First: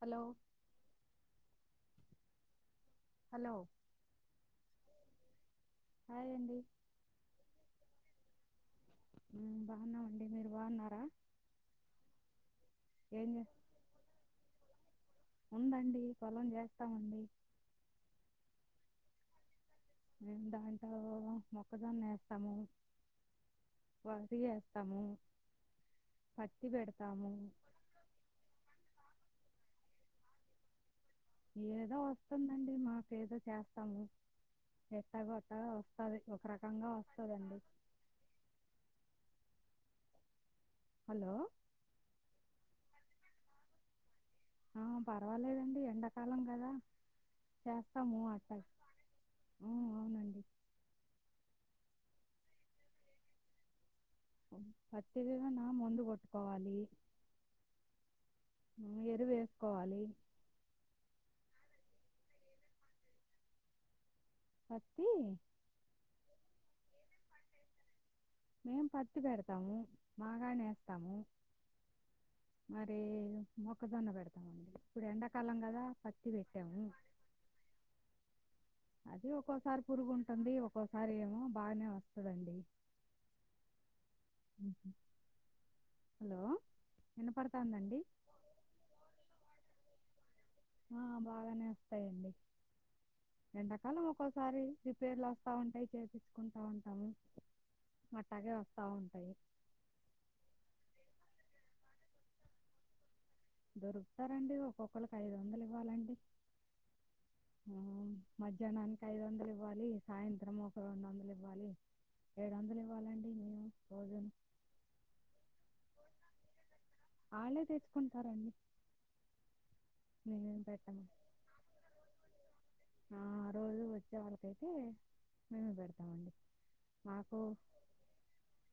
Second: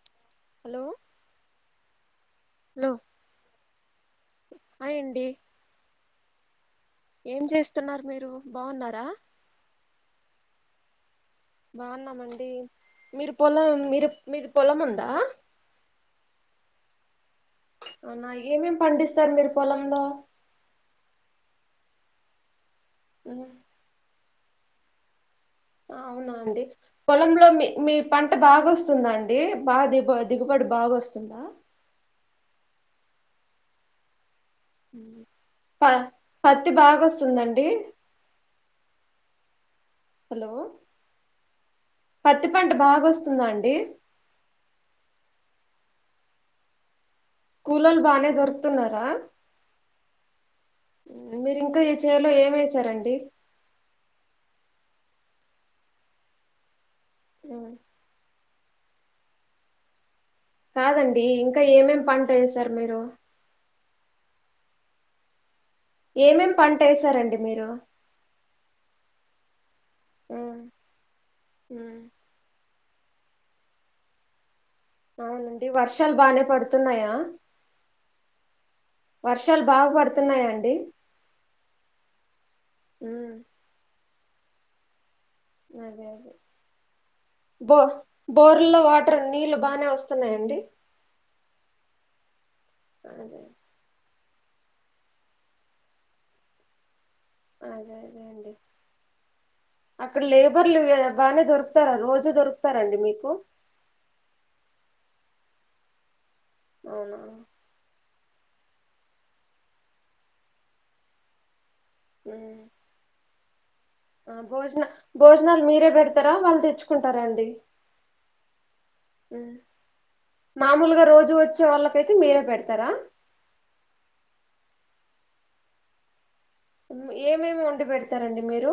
Hello hello లో hello ఆయండి అయండి ఏం చేస్తున్నారు మీరు బావున్నా మ్మ్ బాగున్నా వండి మీరు బాగున్నారా బాగున్నామండి ఏం మీరు చే పోలో మీరు మీరు పొలముందా ఉందండి పొలం జేస్తామండి అవునా ఏమేమేం పండిస్తారు మీరు పొలం మేము దాంటో మొక్కజొన్న వేస్తాము ఉనా పంచిగే యేస్తాము అవునా అండి పొలంలో మీ మీ పంట బాగొస్తుందా అ అంటే బా దిగు దిగుబడి బాగా వస్తంది ఏదో వస్తుందండి మాకెదో చేస్తాము ఎత్తగత్తగా ప వస్తుది ఒక పత్తి రకంగా బాగా వస్తుదండి వస్తుందండి హలో హలో వంట బాగా వస్తుందా అండి ఆ పర్వాలేదండి ఎండాకాలం కదా కుళోళ్ళు చేస్తాము బానే అట్ట దొరుకుతున్నారా ఉమ్, అవునండి మీరింకా చేలో ఏమసారండి పతి విగా నా ముందు కొట్టుకోవాలి ఆ ఎరువు వేసుకోవాలి కాదండి ఇంకా ఏమేమి పంట వేసారు మీరు పతి ఏమేమే పంట వేసారంండి మీరు మేం పత్తి పెడతాము ఉమ్ బాగానేేస్తాము ఉమ్ మరి మొక్కజోన్న పెడతాము అవునండి వర్షాలు బానే పడుతున్నాయా అది వర్షాలు ఒక్కోసారి బాగా పురుగు పడుతున్నాయా ఉంటుంది అండి ఒక్కోసారి ఏమో బాగానే వస్తుదండి ఉమ్ అఓహ అదే అదే బో వినపడుతుందండి బోర్ లో వాటర్ నీళ్ళ బాగానే వస్తున్నాయి ఆ బాగానే వస్తాయండి అదే ఎండకాలం ఒక్కోసారి రిపేర్లు వస్తా ఉంటాయి చేయిచ్చుకుంటా ఉంటాము అదే అదే అట్టాగే అండి వస్తూ ఉంటాయి అక్కడ లేబర్లు బాగా దొరుకు దొకుతారా రోజు దొరుకుతారండి మీకు దొరుకుతారండి ఒక్కొక్కరికి ఐదు వందలు ఇవ్వాలండి అవునా ఆ, మధ్యాహ్నానికి ఐదు వందలు ఇవ్వాలి సాయంత్రం ఒక రెండు వందలు ఇవ్వాలి ఉమ్ ఏడువందలు ఇవ్వాలండి మేము రోజును ఆ భోజన భోజనాలు మీరే బేడ్ తర వాళ్ళ తెచ్చు వాళ్ళే తెచ్చుకుంటారండి ఉమ్ మేం ఏం పెట్టం మామూలుగా రోజు వచ్చే వాళ్ళకైతే మీరే పెడతారా ఆ రోజు వచ్చే వాళ్ళకైతే మేమే పెడతామండి మాకు ఏమేమి వండి పెడతారండి మీరు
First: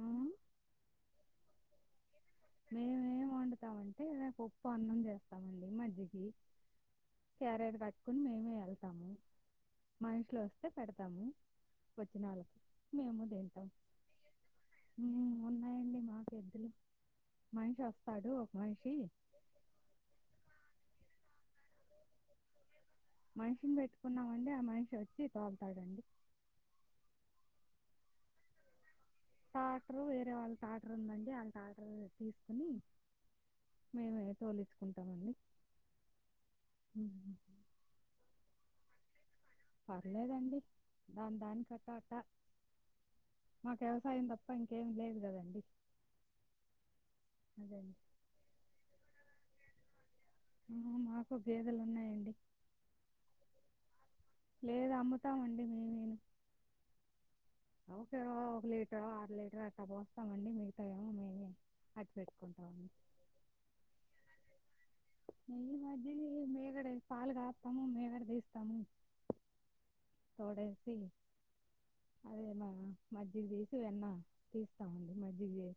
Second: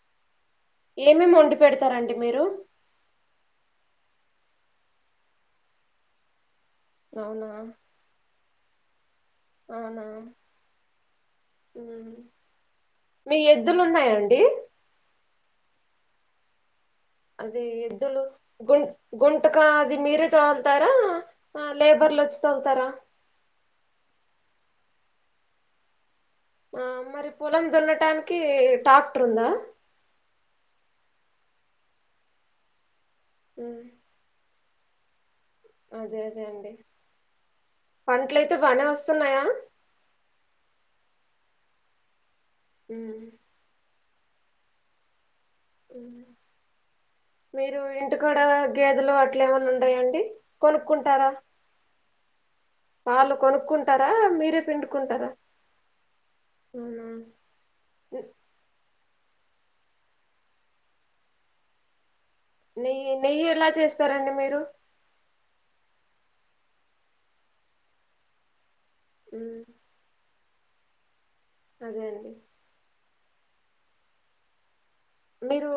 ఆ, ఏమేమి వండి పెడతారండి మీరు మేము ఏం వండుతామంటే పొప్పు అన్నం జేస్తామండి మజ్జిగి అవునా క్యారెజు కట్టుకుని మేమే వెళ్ తము అవునా మనుషులు వొస్తే పెడతాము ఉమ్. వచ్చినళ్ళకి మేము మీ దింటాం ఎద్దులు ఉన్నాయండి అది మనిషి ఎద్దులు వస్తాడు ఒక గు మనిషి గుంటుకా అది మీరే తోల్తరా ఆ లేబర్లు వచ్చి తోల్తరా మనిషిని పెట్టుకున్నామండి ఆ మనిషి వచ్చి తోల్తాడు ఆ మరి పొలం దున్నటానికి టాక్ టాటరు వేరే వాళ్ళ టాటరు ఉందండి అ కడర్ తీసుకుని ఉమ్, మేమే తొలి ఉంటా మండి అదే అదే అండి పంటలే లేస్తే బానే వస్తున్నాయా పర్లేదండి దాని దానికట్ట అట హ్మ్ సాయం తప్ప ఇంకేం లేదు కదండి మీరు అదండి. ఇంటి కూడ గేదెలు అట్ ట్లా ఏమన్న ఉన్నాయాండి ఆ! కొనుక్కుంటారా మాకు గేదెలున్నాయండి. పాలు కొనుక్కు లేదు అమ్ముతామండి మేము అవునా ఒకా లీ ఒక అర లీటర్ అట్లా పోస్తామండి మిగతావన్నీ మేమే [inaudible] నెయ్యి నెయ్యి ఎలా చేస్తారండి మీరు నెయ్యి మధ్య మీగడ పాలు కాస్తాము మీగడ తీస్తాము హ్మ్ తోడేసి అదే మజ్జిగ తీసి వెన్నా తీ మీరు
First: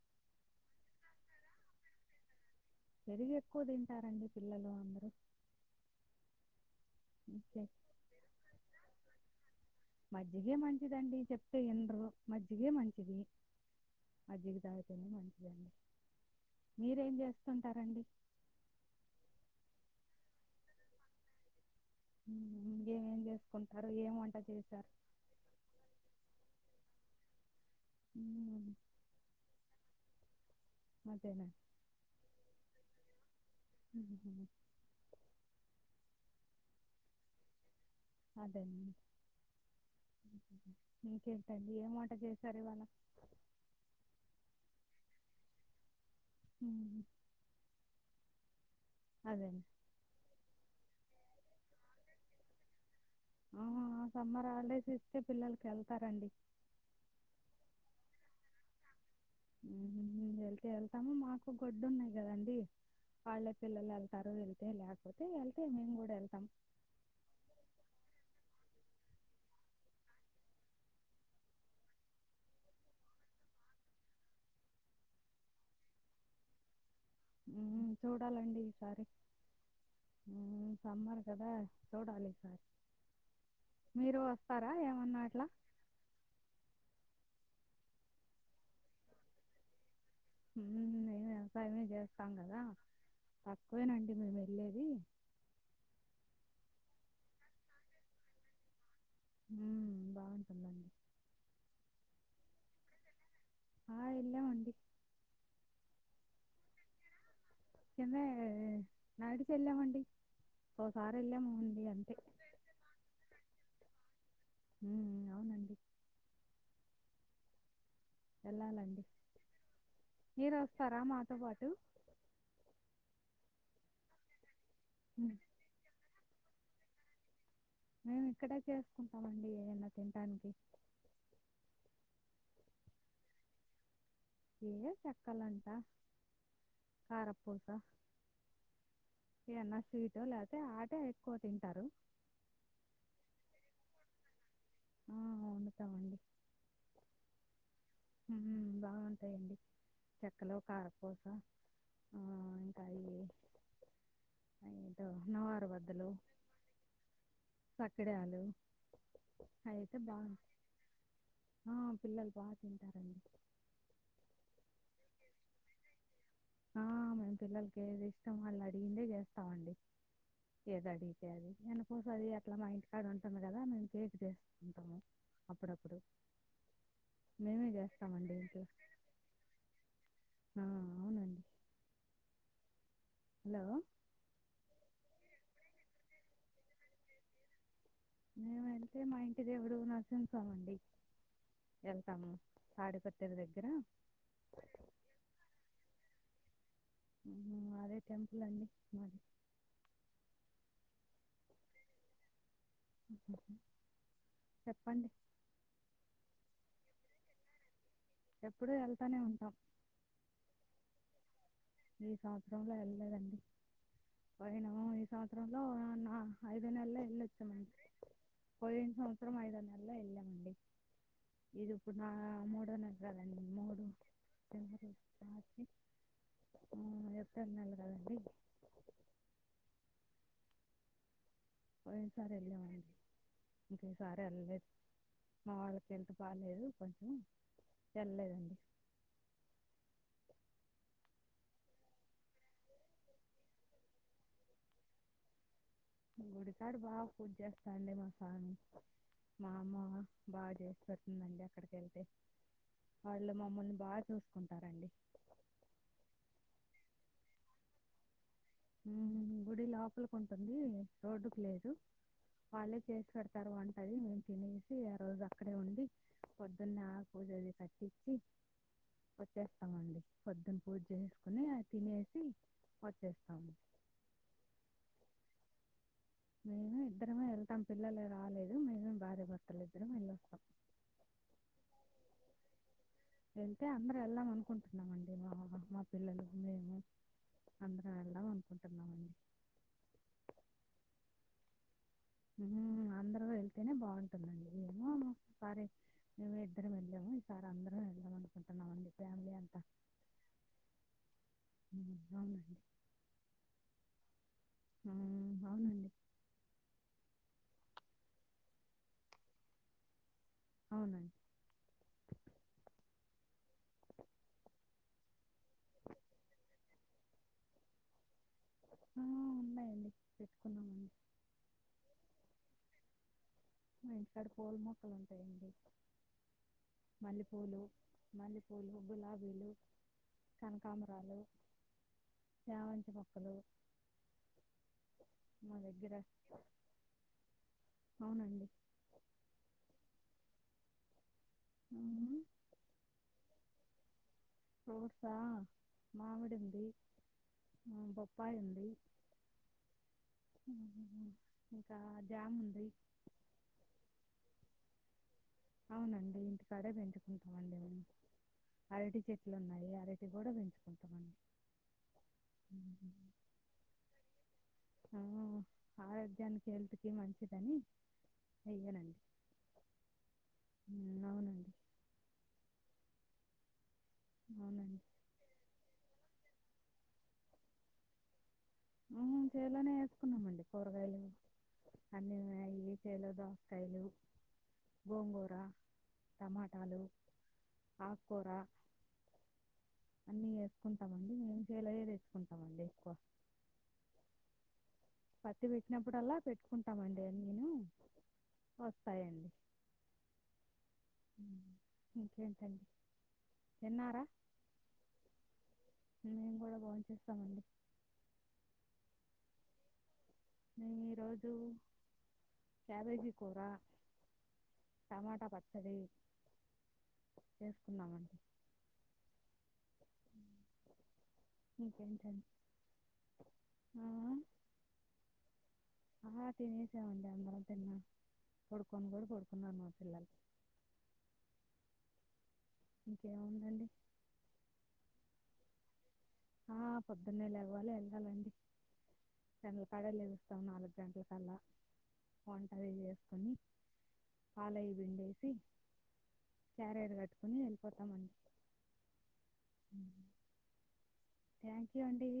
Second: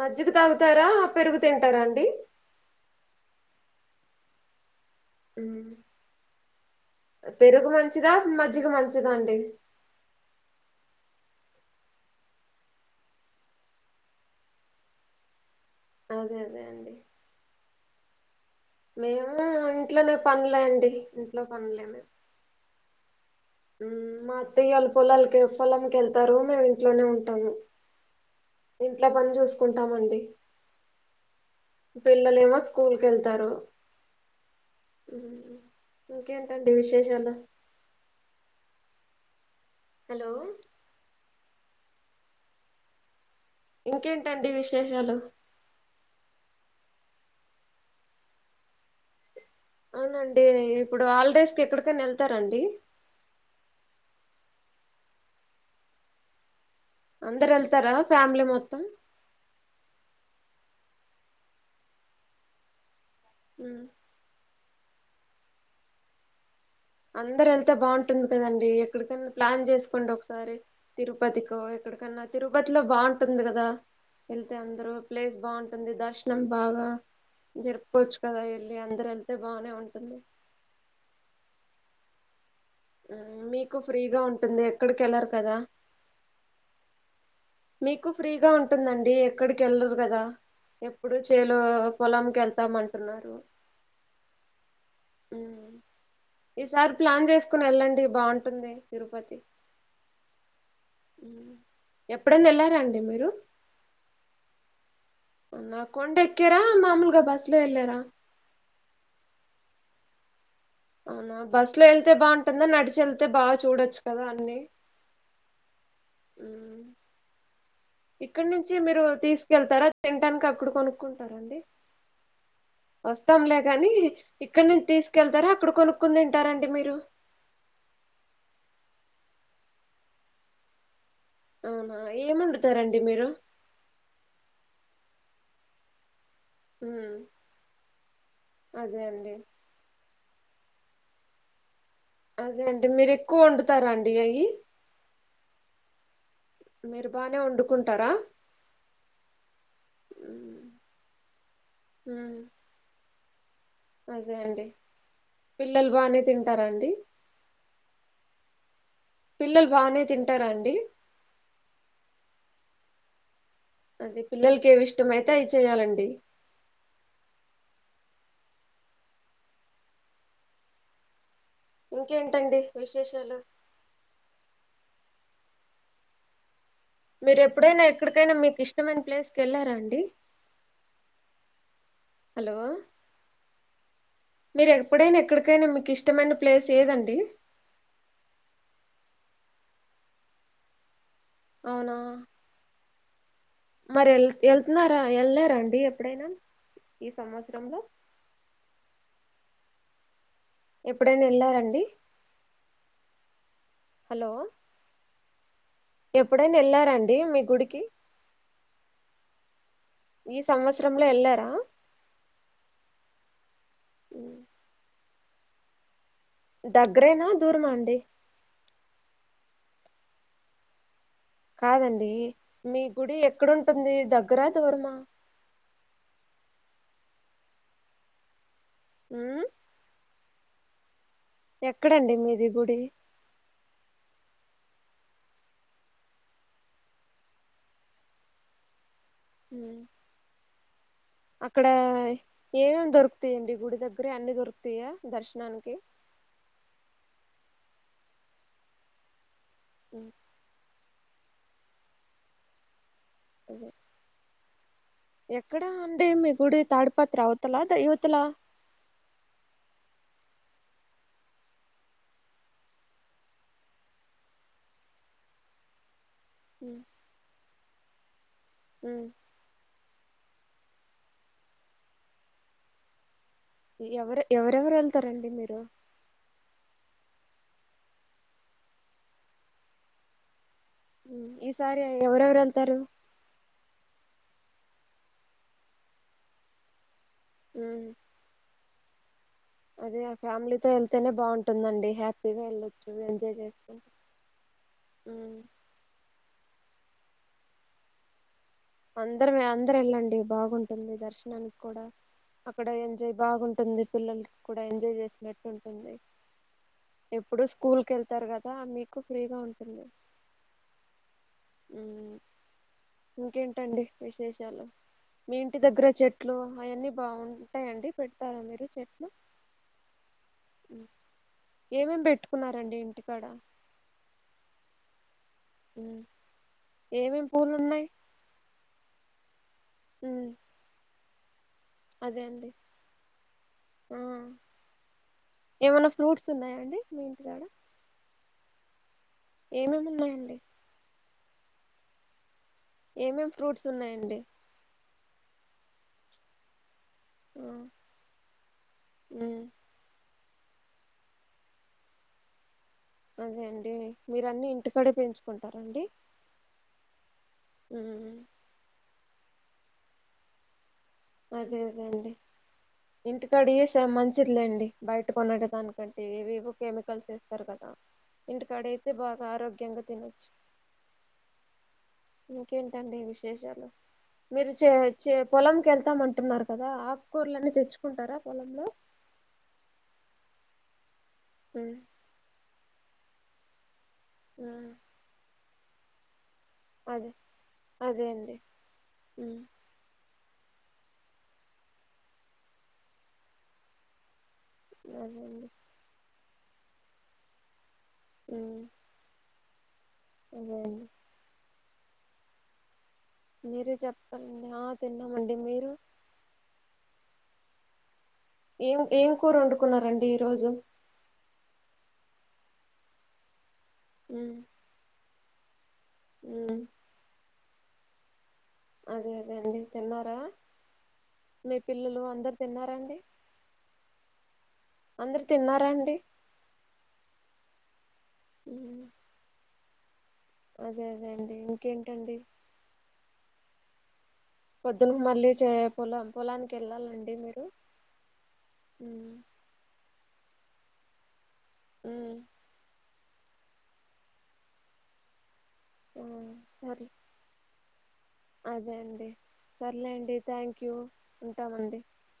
మజ్జిగ తాగుతారా పెరుగు తింటారా అండి పెరుగు ఎక్కువ తింటారండి పిల్లలు ఇంకే పెరుకు మంచించిదా మజ్జికి మంచించిద దా అండి మజ్జిగే మంచిదండి చెప్తే ఎనరు మజ్జిగే మంచిది మజ్జిగ తాగితేనే మంచిదండి అదే అదే అండి మీరేం చేస్తుంటారండి మేము ఇంట్లోనే పనులే అండి ఇంట్లో పనులేమ ఏమేం చేస్తా మా అత్త్యలు పొలక పొలంక వెళ్తారు మేము ఇంట్లోనే ఉంట టాము మ్మ్. ఇంట్లో పని చూసుకుంటామండి మంతేనా పిల్లలు ఏమో స్కూల్ క వెళ్తారు ఉమ్. హ ఇంకేంటండి విశేషాలు అదేం హలో ఇకే ఏ వంట చేసారు ఇవాళ ఇంకేంటండి విశేషాలు అదేండి అవునండి ఇప్పుడు హాలిడేస్ కి ఎక్కడికైనా వెళ్తారంండి ఆ సమ్మర్ హాలిడేస్ ఇస్తే పిల్లలకి వెళ్తారండి అందరు వెళ్తారా ఫ్యామిలీ మొత్తం వెళ్తే వెళ్తాము మాకు గొడ్డు ఉన్నాయి కదండి వాళ్ళె పిల్ల్లో ఎళ్తరు ఇళ్తే లేక పోతే వెళ్తే మేము కూడా వెళ్తాం అందరు వెళ్తే బాగుంటుంది కదండి ఎక్కడికన్నా ప్లాన్ చేసుకోండి ఒకసారి తిరుపతికో ఎక్కడికన్నా తిరుపతిలో బాగుంటుంది కదా వెళ్తే అందరు ప్లేస్ బాగుంటుంది దర్శనం బాగా మ్మ్. జరుపుకోవచ్చు కదా చూడాలండి వెళ్ళి ఈసారి అందరు వెళ్తే బానే ఉంటుంది చడలీ ఇంకా మీకు ఫ్రీగా ఉంటుంది ఎక్కడికి ఏమన్నా వెళ్లరు అట్లా కదా మీకు ఫ్రీగా ఉంటుందండి ఎక్కడికి వెళ్ళరు కదా మ్మ్. ఎప్పుడు మేము చేలు వ్యవసాయమే చేస్తాం పొలాంకి కదా వెళ్తామ అంటున్నారు తక్కువేనండి మేము వెళ్ళేది ఈసారి ప్లాన్ చేసుకుని వెళ్ళండి బాగుంటుంది తిరుపతి మ్మ్. బాగుంటుందండి ఎప్పుడైనా వెళ్లారంాండి మీరు ఆ ఎలాం అండి నాకుండ ఎక్క్యరా మామూలుగా బాస్ చెంద నాడు చెల్లమంట అవునా బస్ లో వెళ్తే అంతే బాగుంటుందా నడిచి వెళ్తే బాు చూడచ్చు కదా అ [inaudible] హ్మ్ ఇక్కడ నుంచి మీరు వెళ్ళాలండి తీసుకెళ్తారా తింటానికి మీరు అక్కడ వస్తారా మాతో కొనుక్కుంటారండి పాటు వస్తాం లే గనీ ఇక్కన్ నుంచి మ్మ్. తీసుకెళ్తారా అక్కడ కొనుకొని తిన్ ఉంటారండి మీరు మేము ఇక్కడ చేసుకుంటామ అండి ఏదన్నా తినడానికి అవునా ఏమీ వండుతారండి మీరు ఇదే చెక్కలంట ఉమ్, కారప్పూస అదే అండి ఏన్న స్ [inaudible] తింటారు అదే అండి మీరు ఎక్కువ వండుతారా అండి ఏయి ఆ వడుతామండి మీరు బానే ఉండు హ్మ్ బాగుంటాయిండి చెక్కలో ఉమ్, కారపుసలు ఆ ఉమ్, ఉంటాయి అదే అండి నవారు పిల్లలు బద్దలు బాగానే తింటారాండి హలో పిల్లలు బానే తింటారాండి పా తింటారండీ అదే పిల్లలకి ఏమి ఇష్టంమయితే అవి చెయాలండి ఆ మేం పిల్లలకి ఏది ఇష్టం వాళ్ళు అడిగిందే చేస్తామండి ఏది అడిగి అ వెనపూస అది అట్లా ఇంకేంటండి మా ఇంటికాడ విశేషాలు ఉంటుంది కదా కేక్ చేస్తుంటాము అప్పుడప్పుడు మీరు మేమే ఎప్పుడైనా ఎక్కడికైనా చేస్తామండి మీకు ఇంట్లో ఇష్టమైన ప్లేస్కి వెళ్ళారా అండి ఆ, అవునండి హలో హలో మీరు ఎప్పుడైనా ఎక్కడికైనా మీకు ఇష్టమైన ప్లేస్ ఏదండి మేము వెళ్తే మా ఇంటి దేవుడు నరసింహ స్వామి అండి అవునా వెళ్తాము తాడిపత్రి దగ్గర మరి వెల్ వెళ్తున్నారా వెళ్లారాండి ఎప్పుడైనా ఈ సంవత్సరంలో అదే టెంపుల్ అండి మరి ఎప్పుడైనా వెళ్లారండి చెప్పండి ఎప్పుడైనా వెళ్లారా అండి మీ గుడికి ఎప్పుడు వెళ్తానే ఉంటాం ఈ సంవత్సరంలో వెళ్ళారా ఈ సంవత్సరంలో వెళ్ళలేదండి పోయినా [inaudible] ఐదు నెలల్లో వెళ్లి దగ్గరేనా దూరమా వచ్చామండి అండి [unintelligible] ఐదో నెలో ఎల్లమండి ఇది ఇప్పుడు నా కాదండి మూడో మీ గుడి నగరాలండి ఎక్కడుంటుంది దగ్గరా [unintelligible] మూడురు దూరమా ఎప్పుడు నల్ రాదండి [unintelligible] హ్మ్ ఎక్కడ అండి మీది గుడి ఒకసారి వెళ్ళలేదు మా వాళ్ళకి హెల్త్ బాాలేదు కొంచెం వెళ్ళలేదండి అక్కడ ఏమేమి దొరుకుతాయండి గుడి దగ్గర అన్ని దొరుకుతాయా దర్శనానికి గుడికాడు బాగా పూజ్ చేస్తాండి మా స్వామి మామ ఉమ్ బాడ వక్క హ్మ్ అక్కడికి వెళ్తే వాళ్ళ మమ్మల్ని బాగా చూస్ కుంటారండి ఎక్కడా అందుకే మీ గుడి తాడిపాత్ర అవతల యువతల గుడి లోపలికి ఉంటుంది రోడ్డుకు లేదు వాళ్ళే చేసి పెడతారు వంటది మేము తినేసి ఆ రోజు అక్కడే ఉండి పొద్దున్న ఉమ్ ఆకు పూజ అది కట్టించిి ఉమ్ వచ్చేస్తామండి పొద్దున పూజ చేసుకుొని తినేసి వచ్చే ఎవరు ఎవరెవరు వెళ్తారండి మీరు మేమే ఇద్దరమే వెళ్తాం పిల్లలే రాలేదు మేమే భార్యభర్తలు ఇద్దరం వెళ్ళం ఈ సారి ఎవరెవరు వెళ్తారు వెళ్తే అందరూ వెళ్ళాం అనుకుంటున్నామండి మా మా పిల్లలు మేము అంత ఉమ్ ఎల్ ధామ్ అనుకుం అదే ఆ ఫ్యామిలీతో వెళ్తేనే బాగుంటుందండి హ్యాపీగా వెళ్ళొచ్చు అందరు ఎంజాయ్ వెళ్తేనే చేసుకుంటూ బాగుంటుందండి ఏమో ఉమ్ ఒకసారి మే [inaudible] అందరం వెళ్దమంట అందరే అందరు వెళ్ళండి బాగుంటుంది దర్శనానికి కూడా మ్మ్, అవునండి అక్కడ ఎంజాయ్ బాగుంటుంది పిల్లలు కూడా ఎంజాయ్ హ్మ్. చేసినట్టు అవునండి. ఉంటుంది ఎప్పుడు స్కూల్ క వెళ్తారు కదా మీకు ఫ్రీగా ఉంటుంది అవునం ఇంకేంటి ట్టండి విశేషాలు మీ ఇంటి దగ్గర చెట్లు అవన్నీ బాగుంటాయిడి పెడతారా మీరు ఆ! చెట్లు ఉన్నాయండి. హ్మ్ పెట్టుకున్నామండి. ఎం ఎం పెట్టుకున్నారు అం టండి ఇంటికాడ [unintelligible] పూల మొక్కలు ఏమేమి పూలు మల్లెపూలు ఉన్నాయి మల్లెపూలు గులాబీలు ఇంకేంటండి అదే అండి ఆ మా ఏమన్న దగ్గర ఫ్రూట్స్ ఉన్నాయా అండి మీ ఇంటి కాడ అవునండి. ఏమేమున్నాయండి ఆ ఏమేం ఫ్రూట్స్ ఉన్నాయండి ఫ్రూట్సా మామిడుంది ఆ బొప్పాయి ఉంది ఇంకా మా కాడ జామ్ ఉంది అదే అండి మీరన్ని ఇంటికాడే పెంచ్ అవునండి ఇంటికడే [inaudible] హ్మ్ అరటి చెట్లు ఉన్నాయి. అరటీ కూడా పెంచుకుంట్ అదే అదేండి ఇంటికడిజెస్త్ మంచిదిలేండి ఆ! బయట కొన్నేటివే కొన్నుకుంటే ఆరోగ్యానికి, ఏవేవో హెల్త్‌కి కెమికల్స్ వేస్తారు మంచిదని కదా. ఇంటికాడ ఎయ్యనండి. అయితే బాగా ఆరోగ్యంగా తినొచ్చు. హ్మ్. అవునండి. ఇంకేంటండి విశేషాలు మీరు చే అవునండి. చే పొల్లంకి వెళ్తామంట్ అంటున్నారు కదా ఆకుకూర్లన్నీ తెచ్చుకుంటారా పొలంలో హ్మ్ చేలోనే వేసుకున్నాంమండి కూరగాయలు ఉమ్ [unintelligible] చేల్లో దోసకాయ్లు ఉమ్ గోంగూరా అదే అదే అండి హ్మ్ అన్ని వేసుకుంటామండి మేము చేలో యదేసుకుంటామండి ఎక్కువ అదే పత్తి అండి పెట్టినప్పుడు అల్లా పెట్ కుంటామండి అన్నీను వొస్తాయండి ఇంకేమి హ్మ్ ఇంకేంటండి మీరే తిన్నారా? చెప్పండి ఆ తిన్నామండి మీరు మేము గూడా బోంచేసామండి ఏం ఏం కూరు వొండుకున్నారండి ఈ నీ ఈ రోజ్ క్యాబేజి కూర హ్మ్ టమాటా పచ్చడి హ్మ్ చేసుకున్నామండి అదే అదే అండి తిన్నారా మీ పిల్లలు ఇంకేంటండి. అందరు తిన్నారంండి ఆ! ఆ తిన సవడి అందరా న్నా కొడుకుని కూడా కొడుకున్నా అన్న ఇలా అదే అదే అండి ఇంకేంటండి ఇంకే ఉందండి పొద్దున్న మళ్ళీ చే పొలం పొలానికి ఆ వెళ్ళాలండి పొద్దున్నే లే మీరు అవ్వాలి వెళ్ళాలండి ఉమ్, కంగలు పడలేదు మం నాలుగు గంటల కల్లా ఉమ్, కొన్ంట విజస్త కని పాలయ్య బిండేసి ఆ సరే పోతామంది అదే అండి సర్లేండి థ్యాంక్ యూ ఉంటామండి థ్యాంక్ ూ అంటడి